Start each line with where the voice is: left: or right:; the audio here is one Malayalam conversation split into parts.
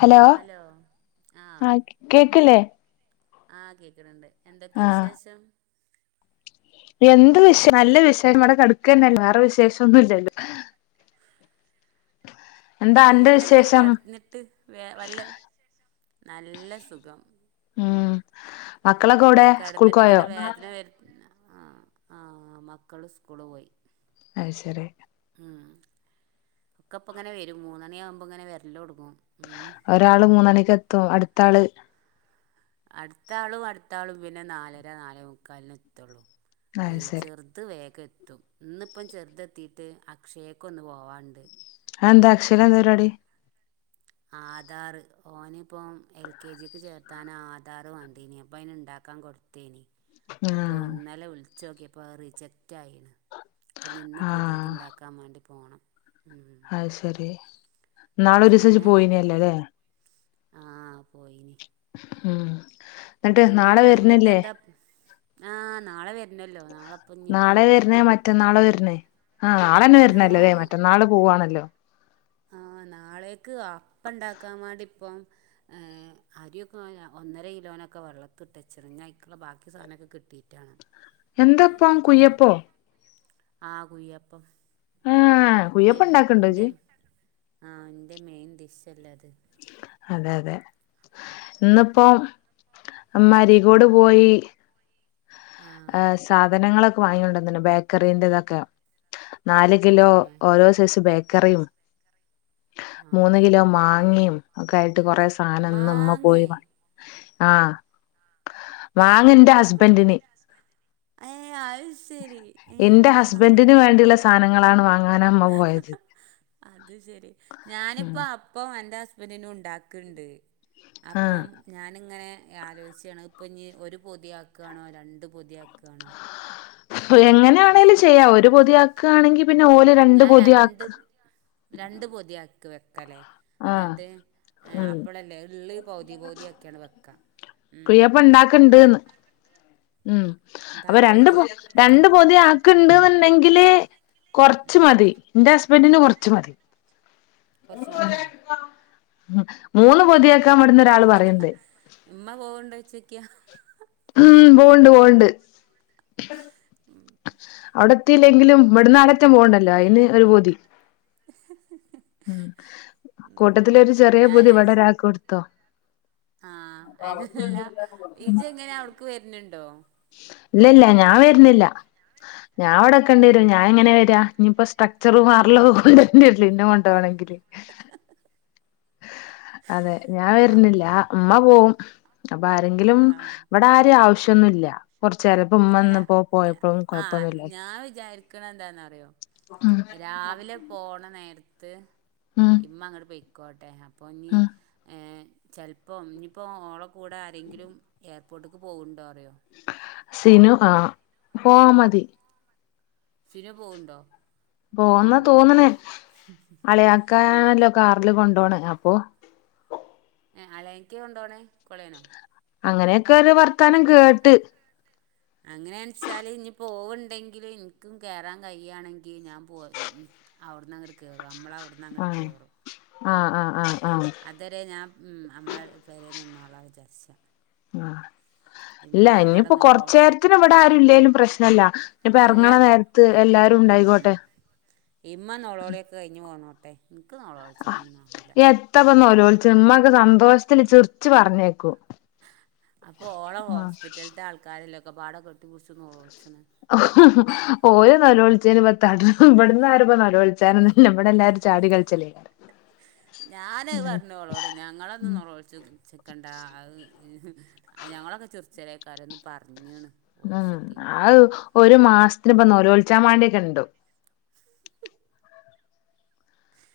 left: ഹലോ
right: ആഹ്
left: ആ കേക്കില്ലേ?
right: ആഹ് കേക്ക്ണ് ണ്ട് എന്തൊക്കെ
left: ആ
right: വിശേഷം?
left: എന്ത് വിശം നല്ല വിഷം ഇവ്ടെ കട് ക്കന്നല്ലേ. വാറെ വിശേഷന്നുംല്ലല്ലോ. അന്റെ
right: എങ്ങന്ണ്ട്
left: വിശേഷം
right: കട്ന്നിട്ട് വേ വല്ല നല്ല സുഖം. ഉം
left: മക്കളൊക്കെ എവിടെ
right: അല്ല
left: സ്കൂൾക്ക്
right: കെട്ന്നിട്ട്
left: പോയോ
right: ഇവടെ വേദന വരു ആഹ ആ മക്കള് സ്കൂള് പോയി.
left: അഹ് ശരി.
right: ആഹ് ഒക്കെ ഇപ്പം ങ്ങനെ വരും മൂന്നണിയാവുമ്പോ ഇങ്ങനെ വരലൊട്
left: ഒരാള് മൂന്നണിക്ക് എത്തും അടുത്ത ആള്
right: അടുത്താളും അടുത്താളും പിന്നെ നാലര നാലേ മുക്കാലിന് എത്തുള്ളൂ. ഏ
left: അത് ശരി
right: ചെറുത് വേഗ എത്തും ഇന്ന്പ്പം ചെറുതെത്തിട്ട് അക്ഷയക്ക ഒന്ന് പോവാണ്ട്.
left: അ എന്താ അക്ഷയേല് എന്ത പരിപാടി?
right: ആധാറ് ഓനിപ്പോം എൽ കെ ജിക്ക് ചേർത്താന് ആധാർ വാണ്ടിനി. അപ്പയ്ന് ഇണ്ടാക്ക ക്കാൻ കൊട്ത്തീനി
left: ആ
right: അപ്പോ ഇന്നലെ വിൾച്ചു നോക്കിയപ്പോ അ അ് റിജക്റ്റ് ആയിണ്. അപ്പൊഞ്ഞിന്ന്
left: ആ
right: പുതിയത്ണ്ടാക്കാ മാണ്ടി പോണം.
left: അ ശരി നാളെ ഒരീസം ജ്ജ്
right: പിന്നെ
left: പോയിനല്ലേ ല്ലേ?
right: ആ പോയിനി
left: ഉം ന്നിട്ട് നാളെ വര്ന്ന്ല്ലേ?
right: ആഹ നാളെ വര്ണല്ലോ നാളെപ്പ ഇഞ്ഞിപ്പം
left: ആഹ് നാളന്നെ വര്ണല്ലൊല്ലേ. മറ്റന്നാള് പോവാണല്ലോ.
right: ആ
left: [unintelligible]
right: നാളേക്ക് അപ്പ ഇണ്ടാക്കാൻ വാണ്ടിപ്പം അരി ഒക്കെ ഒന്നര കിലോനൊക്കെ വള്ള ള്ളത്ത്ട്ടച്ച്ണ്. ഞ അയ്ക്ക്ള്ള ബാക്കി സാധനൊക്കെ കിട്ടിയിട്ടാണം.
left: എന്തപ്പം കുയ്യപ്പോ?
right: ആ കുയ്യപ്പം.
left: ആഹ കുയ്യപ്പ ഇണ്ടാക്ക്ണ്ടോ ജ്ജ്?
right: ആഹ ന്റെ മെയിൻ ഡിഷല്ലേ അത്.
left: അതെ അതെ. ഇന്ന്പ്പോ
right: അത്
left: മ്മ അരീക്കോട് പോയി.
right: ആ
left: സാധനങ്ങളൊക്കെ വാങ്ങിയൊണ്ട ന്ന്ണ്. ബേക്കറീന്റെ ഇതൊക്കെ. നാല് കിലോ
right: ഏ
left: ഓരോ സൈസ് ബേക്കറിം.
right: ആ
left: മൂന്ന് കിലോ മാങ്ങിം ഒക്കെ ആയിട്ട് കൊറെ സാധനം ന്ന്മ്മ പോയി
right: മാങ്ങേ
left: വാങ്ങി ആഹ വാങ്ങ
right: മാ
left: ന്റെ ഹസ്ബൻറിന്.
right: ഏ അയ് ശരി ഏ മാ
left: സാനങ്ങളാണ് വാങ്ങ
right: അത് ശെരി
left: ഉം
right: ഞാനിപ്പോ അപ്പ എന്റെ ഹ ഹസ്ബൻഡിനും ഉണ്ടാക്ക്ണ്ട്.
left: ആഹ്
right: അപ്പം ഞാന്ങ്ങനെ ആലോയ്ച്ചാണ് ഇപ്പൊഞ്ഞ് ഒരു പൊതിയാക്കാണോ രണ്ട് പൊതിയാക്കാണോ
left: എങ്ങനെയാണെലും ചെയ്യാം. ഒരു പൊതിയാക്കാണെങ്കി
right: ഞാൻ രണ്ട് രണ്ട് പൊതിയാക്ക് വെ ക്കല്ലേ.
left: ആഹ്
right: ന്നിട്ട്
left: ഉം
right: അപ്പളല്ലേ ഇള്ള് പൗതി പൗതി ആക്കിയാണ്ട് വെക്കാ.
left: കുയ്യപ്പ ഇണ്ടാക്ക്ണ്ട്ന്ന്. ഉം അപ്പൊ രണ്ട്
right: ഇണ്ടാക്ക്ണ്ട്
left: പൊ രണ്ട് പൊതിയാക്ക് ണ്ട് ന്ന്ണ്ടെങ്കില്. കൊർച്ച്
right: ഉം
left: മതി. ന്റെ ഹസ്ബൻറിന് കൊർച്ച് മതി.
right: കൊർച്ച് മതിയോ?
left: മൂന്ന് പൊതിയാക്കാൻ വട്ന്ന് ഒരാള് പറയ്ണ്ട്.
right: ഇമ്മ പോവ്ണ്ടോയ്ച്ചോക്ക്യ
left: ഉം പോണ്ട് പോണ്ട്. അവിടെത്തില്ലെങ്കിലും
right: ഉം
left: വട്ന്ന് ആട റ്റം പോണ്ടല്ലോ അയ്ന് ഒരു പൊതി. ഉം
right: ഉം
left: കൂട്ടത്തിലൊരു ചെറിയ
right: ഞാൻ
left: പൊതി
right: വിചാരിച്ച്
left: വടരാക്ക് ഇട്ത്തോ.
right: ആഹ് അല്ല ഇജ്ജ് എങ്ങനെ
left: [unintelligible]
right: അവ്ട്ക്ക് വര്ന്ണ്ടോ
left: ഇല്ല ഇല്ല ഞാൻ വര്ന്നില്ല. ഞാൻ ഇവടെക്കണ്ടിരും ഞാ എങ്ങനെ വരാ ഇഞ്ഞ്പ്പോ സ്ട്രക്ചറും മാറല്ല കൊണ്ട് തന്നല്ല ഇന്ന കൊണ്ട പോണെങ്കില് അതെ ഞാൻ വരുന്നില്ല
right: ആഹ്
left: മ്മ പോവും. അപ്പൊ ആരെങ്കിലും ഇവിടെ ആരേം
right: ആഹ്
left: ആവശ്യംന്നുല്ല കുറച്ചു നേര ഇപ്പോ ഇമ്മ
right: അല്ല
left: ഇന്ന് പോയപ്പോളും
right: ആഹ്
left: കൊഴപ്പൊന്നുല്യ
right: ഞാൻ വിചാരിക്കണ എന്താന്ന് അറിയോ
left: ഉം
right: രാവിലെ പോണ നേര ത്ത്
left: ഉം
right: ഇമ്മ അങ്ങോട്ട് പോയിക്കോട്ടെ അപ്പൊ ഇനി
left: ഉം
right: ഏ ചെൽപ്പോം ഇഞ്ഞ്പ്പം ഓള കൂടെ ആരെങ്കിലും എയർപോർട്ട്ക്ക് പോക്ണ്ടോ അറിയോ?
left: സിനു ആഹ പോവാ മതി.
right: സിനു പോവ്ണ്ടോ?
left: പോന്ന തോന്നണേ
right: ആഹ്
left: അളിയാക്കാണല്ലോ കാറില് കൊണ്ട ണ്ടോണ അപ്പൊ
right: ഏ അളിയാക്കെ കൊണ്ടോണേ കൊളേനോ
left: അങ്ങനെയൊക്കെ ഒരു വർത്താനം കേട്ട്
right: അങ്ങനെയണ്ച്ചാല് ഇനി പോവണ്ടെങ്കില് ഇനിക്കും കേയറാൻ കഴയാണെങ്കിൽ ഞാൻ പോ അവിടന്നാങ്ങട് കേറും നമ്മളെ അവിടന്ന് അങ്ങട്ട്
left: ആഹ്
right: കേറും.
left: ആഹ് ആഹ് ആഹ് ആഹ്
right: അത് വരെ ഞാൻ നമ്മളെ പെരേ നിന്നോള വിചാരിച്
left: ആഹ ഇല്ല ഇനിയിപ്പോ
right: അവിടെന്നോളോ
left: കൊറച്ച നേരത്തിന് ഇവിടെ ആരും ഇല്ലേങ്കലും പ്രശ്നമല്ല ഇനിപ്പൊ
right: അല്ല
left: ഇറങ്ങണ നേരത്ത് എല്ലാരും ഉണ്ടായി
right: ഉം ഉം
left: ആയിക്കോട്ടെ
right: ഇമ്മ നോളോളിയൊക്കെ കഴിഞ്ഞു പോന്നോട്ടെ ഇന്ക് നോളോളിച്ചാലൊന്നും ആാവില്ല
left: നോലോളിച്ച്ണ് ഉമ്മ ഒക്കെ സന്തോഷത്തിന് ചിരിച്ചു പറഞ്ഞേക്കു
right: അപ്പ ഓളെ ഹോസ്പിറ്റലത്തെ ആൾക്കാരല്ലേ ഒക്കെ പാടൊക്കെ കെട്ടി പിടിച്ചു
left: ഓരോ നെലോളി അ പ ഇവിടന്ന് ആരും നേലോളിച്ചാ ഇല്ല ഇമ്മടെ എല്ലാരും ചാടി കളിച്ചല്ല
right: ഞാന് അത് പറഞ്ഞോളോട് ഞങ്ങളന്ന നിച്ചു ചക്കണ്ട ഞങ്ങളൊക്കെ ചിറിച്ചലെകാരംന്ന് പറഞ്ഞാണ്
left: ഉം ആ ഒരു മാസത്തിന് ഇപ്പൊ നേലോളിച്ചാ വേണ്ടി ഉണ്ടോ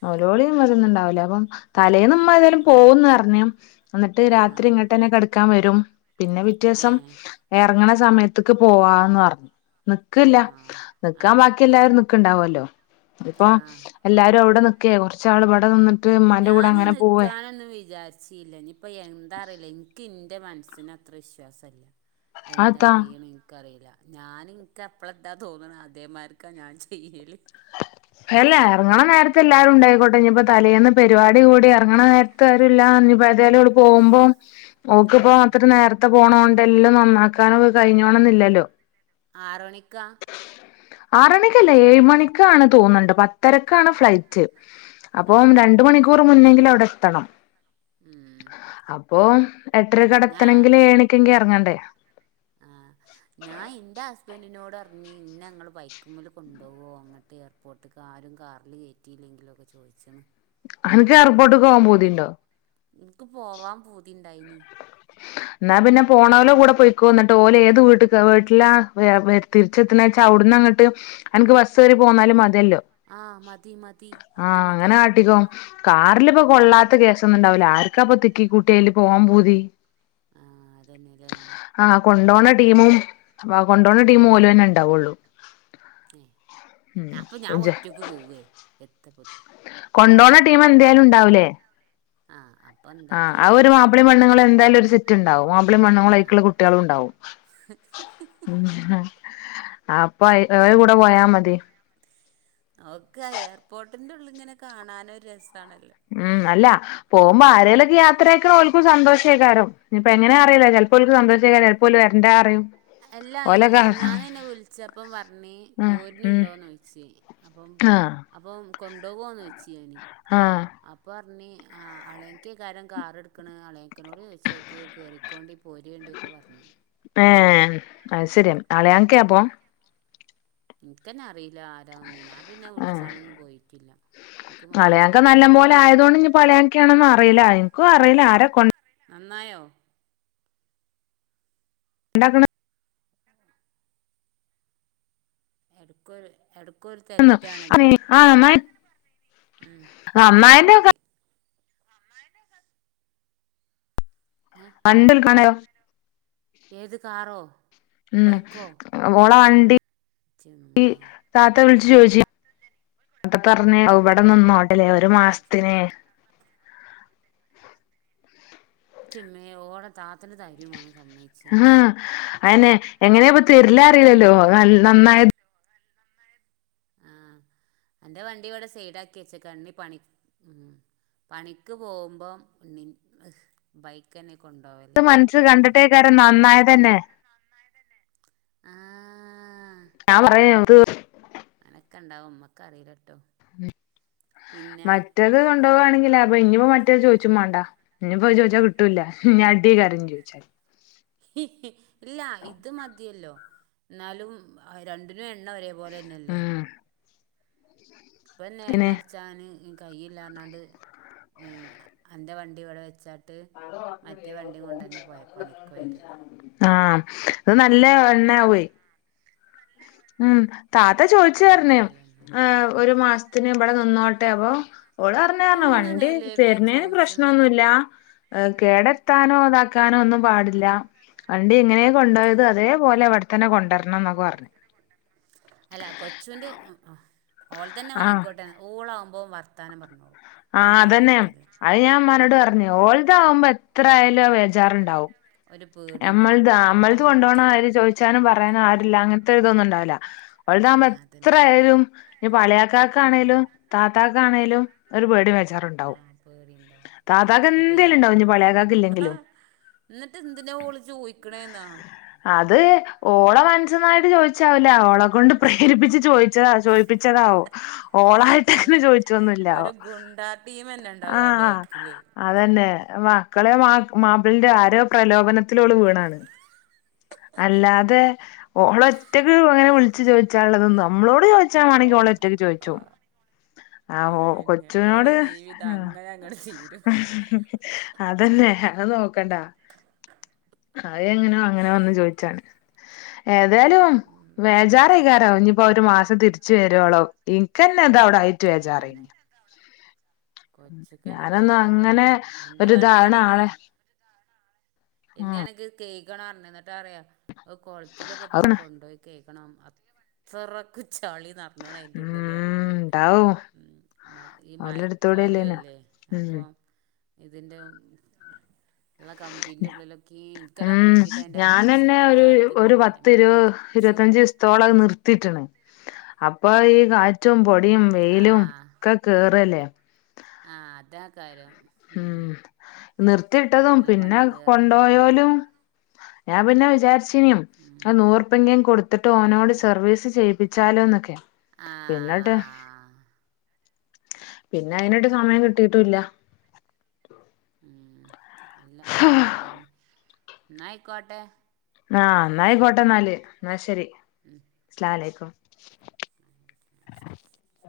left: നഓരോളിയും
right: ഉം
left: വരരുന്നുണ്ടാവൂലേ അപ്പം തലേന്ന് നമ്മ് ഏതായാലും ഉമ്മാ പോകുംന്ന് അറിഞ്ഞം എന്നിട്ട് രാത്രി
right: ആഹ്
left: ഇങ്ങോട്ടെ കടുക്കാൻ വരും പിന്നെ പിറ്റേസം
right: ഏഹ്
left: ഇറങ്ങണ സമയത്തേക്ക് പോവാന്ന് പറഞ്ഞു നിക്കല്ല
right: ആഹ്
left: നിക്കാൻ
right: ആഹ്
left: ബാക്കി എല്ലാരും നക്കണ്ടാവല്ലോ അതിപ്പോ
right: ആഹ്
left: എല്ലാരും അവിടെ നിക്കയ കുറച്ച ആള് ഇവിടെ നിന്നിട്ട് ഉമ്മാന്റെ കൂടെ
right: ഞാന്
left: അങ്ങനെ പോവേ
right: നക്കാാനൊന്നന്ന് വിചാരിച്ചല്ല ഇനിപ്പ എന്താ അറിയില്ല ഇൻ്റെ മനസ്സിന് അത്ര വിശ്വാസമല്ല എന്താ
left: അതെത്താ
right: ചെയ്യണ എനിക്കറിയില്ല ഞാന ഇനിക്ക് എപ്പഴ ഇന്താ തോന്നുന്നത് അതേമാർക്കാ ഞാൻ ചെയ്യല്
left: [unintelligible] അല്ല ഇറങ്ങണ നേരത്ത എല്ലാരും ഉണ്ടായിക്കോട്ടെ ഇനിയിപ്പ തലേുന്ന പരിപാടി കൂടി ഇറങ്ങണ നേരത്തുംല്ലപ്പോ ഓള് പോകുമ്പോം ഒക്കിപ്പോ
right: ആഹ്
left: അത്ര നേരത്തെ പോണ ല്ലാം നന്നാക്കാനൊക്കെ കഴിഞ്ഞോണംന്നില്ലല്ലോ
right: ആറ് മണിക്കാ
left: ആറണിക്കല്ല ഏഴ് മണിക്കാണ് തോന്നണ്ട് പത്തരക്കാണ് ഫ്ലൈറ്റ് അപ്പം
right: ആഹ്
left: രണ്ട് മണിക്കൂർ മുന്നെങ്കിലും അവിടെ എത്തണം
right: ഉം
left: അപ്പൊ
right: ഞാ
left: എട്ടരക്ക് അവിടെത്തണെങ്കിൽ ഏഴണിക്കെങ്കി ഇറങ്ങണ്ടേ
right: ആ ഞാൻ ഇന്റെ ഹസ്ബന്റിനോട്‌ പറഞ്
left: [unintelligible]
right: ഞങ്ങള് ബൈക്ക് മ്മെ കൊണ്ടുപോകോ അങ്ങട്ട് എയർപോർട്ടക്ക് ആരും കാറിൽ കയറ്റിയില്ലെങ്കിലും ഒക്കെ ചോദിച്ചണ്
left: എനക്ക് എയർപോർട്ട് പോവാൻ പൂതിണ്ടോ
right: ദൈനി
left: എന്നാ പിന്നെ പോണോലോ കൂടെ പൊയിക്കോ എന്നന്നിട്ട് ഓലെ ത് വീട്ട വീട്ടില തിരിച്ചെത്ത അവിടങ്ങട്ട് അനിക്ക് ബസ് കേറി പോന്നാലും മതി
right: ആഹ് മതി മതി അത് മതി
left: കാറിലിപ്പൊ കൊള്ളാത്ത കേസ് ഒന്നും ഉണ്ടാവില്ല ആർക്കാ ഇപ്പൊ തിക്കി കൂട്ടി അയില് പോവാൻ പൂതി
right: ആഹ് അതന്നെല്ലേ
left: ആഹ് കൊണ്ടോണ ടീമും കൊണ്ടോണ ടീമും ഓല് തന്നെ ഇണ്ടാവുള്ളൂ
right: ഏ അപ്പൊ ഞാൻ ഒറ്റക്ക് പോവേ എത്തപ്പത്
left: കൊണ്ടണ ടീമ് എന്തായാലും ഉണ്ടാവുലേ
right: ആഹ അ
left: ആഹ് ആ ഒരു മാപ്പിളി പെണ്ണങ്ങൾ എന്തായാലും ഒരു സെറ്റ് ഉണ്ടാവും മാപ്പള പെൺങ്ങളും ആയിക്കുള്ള കുട്ടികളും ഉണ്ടാവും അപ്പൊ ഏ കൂടെ പോയാ മതി
right: ഓക്കെ എയർപോർട്ടിന്റെ ഉള്ളിങ്ങനെ കാണാന് ഒര് രസം
left: ഉം അല്ല പോമ്പോ ആരെലൊക്കെ യാത്ര ആക്ക ഓൽക്കും സന്തോഷേക്കാരം ഇപ്പൊ എങ്ങനെ അറില്ല
right: ഉം
left: ചിലപ്പോൾക്ക് സന്തോഷിക്കാന് ചിലപ്പോല് വരണ്ട അറിയും
right: അല്ലാ ഇ മിനിഞ്ഞാന്ന് എന്നെ വിളിച്ചപ്പം പറണി
left: ഉം
right: പോര്നുണ്ടോന്ന്ചോദിച്ചേ അപ്പം
left: ആഹ്
right: അപ്പൊ കൊണ്ടുപോകോന്ന് വെച്ച്നി അപ്പ
left: ഉ
right: ആ അളേക്ക കാരം കാറെ എടുക്കണ അളേക്കനോട് ചൊച് നോക്ക്ക്ക് റയും അക്കൗണ്ടിപൊരിണ്ട്ക്കെ പറഞ്ഞു
left: ഏ ആം അയ്ശരിയാ അളിയാകാപം
right: നിക്കന്നെ അറിയില്ല ആരൊ ഒന്നും ഞാൻ പിന്നെ വിളിച്ചാനൊന്നും പോയിട്ടില്ല ഇൻക്ക് മടിയാവ
left: അളയാക്കെ നല്ല പോലെ ആയതുകൊണ്ട് ഇനി പളയാക്കാണന്നും അറിയില്ല എനിക്കും അറിയില്ല ആരെ കൊ
right: നന്നായോ
left: ഉണ്ടാക്കണം
right: എടുക്കര് എടു ക്കു ഒരു തെറ്റാണല്ലോ
left: ആഹ്
right: ആ
left: എന്നാ
right: ഉ എന്നാ
left: അമ്മായിന്റെ
right: മതി ഏ
left: അണ്ടൽ കാണയോ
right: ഏത് കറോ
left: ഉം വോള വണ്ടി ഇ
right: ച്ചെമ്മേ
left: താത്ത വി ജോച്ചി ഒക്കെ പാറഞ് ആ വിടെ നിന്നോട്ടല്ലേ ഒരു
right: വണ്ടി
left: മാസത്തിന്
right: സ്കൂട്ടി ചെമ്മേ ഓട താത്തിന്റെ ധര്യമാണ് സമ്മതിച്ച
left: അനെ എങ്ങനെയ ഇപ്പ തെരില അറില്ലല്ലോ ന നന്നായ അ
right: എന്റെ വണ്ടി ഇവിടെ സൈഡ ആക്കി വച്ച കണ്ണി പണി ഉ പണിക്ക് പോമ്പം ഇമിനി ഇഹ് ബൈക്ക്ന്നെ
left: ഇത് മനസ്സ് കണ്ടിട്ടേക്കാര നന്നായ തന്നെ
right: ആ
left: ഞാ പറയാ ഒരു
right: ഓക്ക ഉണ്ടാവും നുമ്മക്ക് അറിയി
left: മറ്റേത് കൊണ്ടുപോകയാണെങ്കിലേ അപ്പൊ ഇനിപ്പോ മറ്റേത് ചോദിച്ചും വേണ്ടാ ഇനി പോയി ചോദിച്ചാ കിട്ടൂല്ല ഇ അടി കാരം ചോദിച്ചാല്
right: ഇല്ല ഇത് മതിയല്ലോ എന്നാലും രണ്ട് ഇ എണ്ണ ഒരേ പോലെ തന്നെ അല്ലേ
left: ഉം
right: ഇപ്പന്നെ
left: പിന്നെ
right: എണ്ണ അടച്ചാന് കയ്യില്ലാ പറഞ്ഞാണ്ട് ഏ അൻ്റെ വണ്ടി ഇവിടെ വെച്ചാ പണിക്കോയത്
left: [unintelligible] ആ അത് നല്ല എണ്ണ ആവുവേ ഉം താത്ത
right: ഉം
left: ചോദിച്ചുഅറിഞ്
right: നല്ലന്നെ
left: ഒരു മാസത്തിന് ഇവിടെ നിന്നോട്ട് അതെ അപ്പൊ ഓള് അറിഞ്ഞഞ് വണ്ടി
right: എങ്ങനെയല്ലേ ഞാൻ
left: തരുന്നേന്
right: ചോദിച്ചണേ
left: പ്രശ്നൊന്നുല്ല ഏ കേടത്താനോ അതാക്കാനോ ഒന്നും പാടില്ല വണ്ടി എങ്ങനെ കൊണ്ടോയത് അതേപോലെ ഇവിടെത്തന്നെ കൊണ്ടരണം എന്നൊക്കെ പറഞ്ഞു
right: അല്ല കൊച്ചുന്റെ ആ ആ ഓൾ തന്നെ
left: ആഹ്
right: വാങ്ങിക്കോട്ടെ ഊളാകുമ്പോ വർ വർത്താനം പറഞ്ഞതാവും
left: ആ അതന്നെ അയ് ഞാൻ ഉമ്മനോട് പറഞ്ഞു ഓൾ താവുമ്പോ എത്ര ആയാലും വേജാറുണ്ടാവും.
right: ഒരു പേടിയുണ്ടാവും
left: നമ്മൾതൊ ആ നമ്മൾത് കൊണ്ടോണ കാര്യം ചോദയ്ച്ചാനും പറയാനും ആരൂല്ല അങ്ങനത്തെരിതൊന്നും ഉണ്ടാവവുല്ല
right: ആ
left: ഓൽതാവുബം
right: അതന്നെ
left: എത്രയാലും ഇപ്പം
right: ആ
left: അളിയകാക്കണേലും താത്താക്കാണേലും ഒരു പേടി വെ
right: ആ
left: അച്ചാർണ്ടാവും
right: പേടിയുണ്ടാവും
left: താത്താക്ക്‌
right: ഇനിയിപ്പോ
left: എന്തേലും
right: ഇയ്യന്ന്
left: ഇണ്ടാവും ഇഞ്ഞിപ്പം അളിയാകാക്ക് ഇല്ലെങ്കിലും
right: അതിനൊ ഓള് ചോ
left: അത് ഓള മനസ്ന്നായിട്ട് ചോദിച്ചാവില്ല ഓളെ കൊണ്ട് പ്രേരിപ്പിച്ച് ചോയി ചത ചോയിപ്പിച്ചതാവും ഓളായിട്ട്
right: അയി
left: ങ്ങനെ ചോയിചൊന്നും ഇല്ല
right: ഒരു ഗുണ്ടാ ടീമന്നെ
left: ആ
right: ഉണ്ടാവും ബേക്കില്
left: അതന്നെ മക്കളെ മാ- മാപ്പളന്റെ ആരോ പ്രലോഭനത്തില് ഓള് വീണാണ് അല്ലാതെ ഓള് ഒറ്റക്ക് അങ്ങനെ വിളിച്ചു ചോദിച്ചാുനുള്ളതൊന്നും നമ്മളോട് അത് ചോയ്ച്ചാ
right: ഓ
left: വാണെങ്കി ഓള് ഒറ്റക്ക്‌
right: ആ
left: ചോയിച്ചും ആ -
right: അയെന്നെ ഓളെ
left: കൊച്ചിനോട്
right: ജീവിതം
left: ഉം
right: അങ്ങനെ അങ്ങട് തീരും
left: [unintelligible] അതന്നെ അത് നോക്കണ്ട എങ്ങനെയോ അങ്ങനെയോ വന്ന് ചോദിച്ചാണ് ഏതായാലും
right: ഉം
left: വേജാറായ്ക്കാരം ഇഞ്ഞിപ്പോ ഒരു മാസം തിരിച്ചു വരോളം ഇനക്കന്നെ എന്താ അവിടെ ആയിറ്റു വേജാറ്
right: അതന്നെ കൊച്ചുക്കന്നെ
left: ഞാനൊന്നും
right: ബേജാറുണ്ടാവും
left: അങ്ങനെ
right: അൻ
left: ഒരിതാണ് ആളെ
right: പിന്നേ
left: ഉം
right: ആണെങ്കി കേ [unintelligible] ന്നിട്ട് പറയാ അത് കൊളത്തിലൊക്കെ പോയി
left: ഉം
right: കൊണ്ടോയി കെയ്കണം അത്രക്ക് ചളി ന്നറഞ്ഞ്ക്ക്‌ണ് അയിൻ്റെ ഉള്ളില് അറിയ്ണ്ട്
left: ഇണ്ടാവും
right: ഉം - ഈ മയക്കാലോം
left: ഓലടുത്തൂടെയല്ലേനോ
right: അല്ലേ അപ്പം.
left: ഉം
right: ഇതിന്റെ - ഉള്ള കമ്പിന്റെ ഉള്ളിലൊക്കി
left: ഉം ഞാനന്നെ ഒരു
right: ആ
left: ഒരു
right: ഇതില്ലേ
left: പത്ത്
right: അയ്മലൊക്കെ
left: ഇരുപത്
right: നറച്ച് ച
left: ഇരുപത്തഞ്ച് ദിവസത്തോളം അത് നിർത്തിട്ട്ണ്. അപ്പൊ ഈ കാറ്റും പൊടിയും വെയിലും ഒക്കെ കേറല്ലേ
right: ആ അതാ കാര്യം.
left: ഉം
right: ഇപ്പം
left: നിർത്തിയിട്ടതും
right: നല്ല
left: പിന്നെ
right: പണിണ്ട് പറഞ്ഞ്
left: കൊണ്ടുയോലും ഞാൻ പിന്നെ വിചാരിച്ചീനിം
right: ഉം
left: അത് നൂറുപ്യെങ്കി കൊടുത്തിട്ട് ഓനോട്
right: ഉം
left: സർവീസ് ചെയ്ത് ച്ചാലോന്നൊക്കെ
right: ആ
left: പിന്നെ ങ്ട്ട് പിന്നെ അയിനൊട്ട് സമയം
right: ഉം
left: കിട്ടീട്ടുല്ല.
right: ഉം അല്ല
left: ആഹ്
right: അപ്പം ഇന്നാ ന്ന ആയിക്കോട്ടെ
left: ആ ആയിക്കോട്ട ന്നാല് ന്നാ ശരി
right: ഉം
left: അസ്സ്ലമലൈക്കും [inaudible]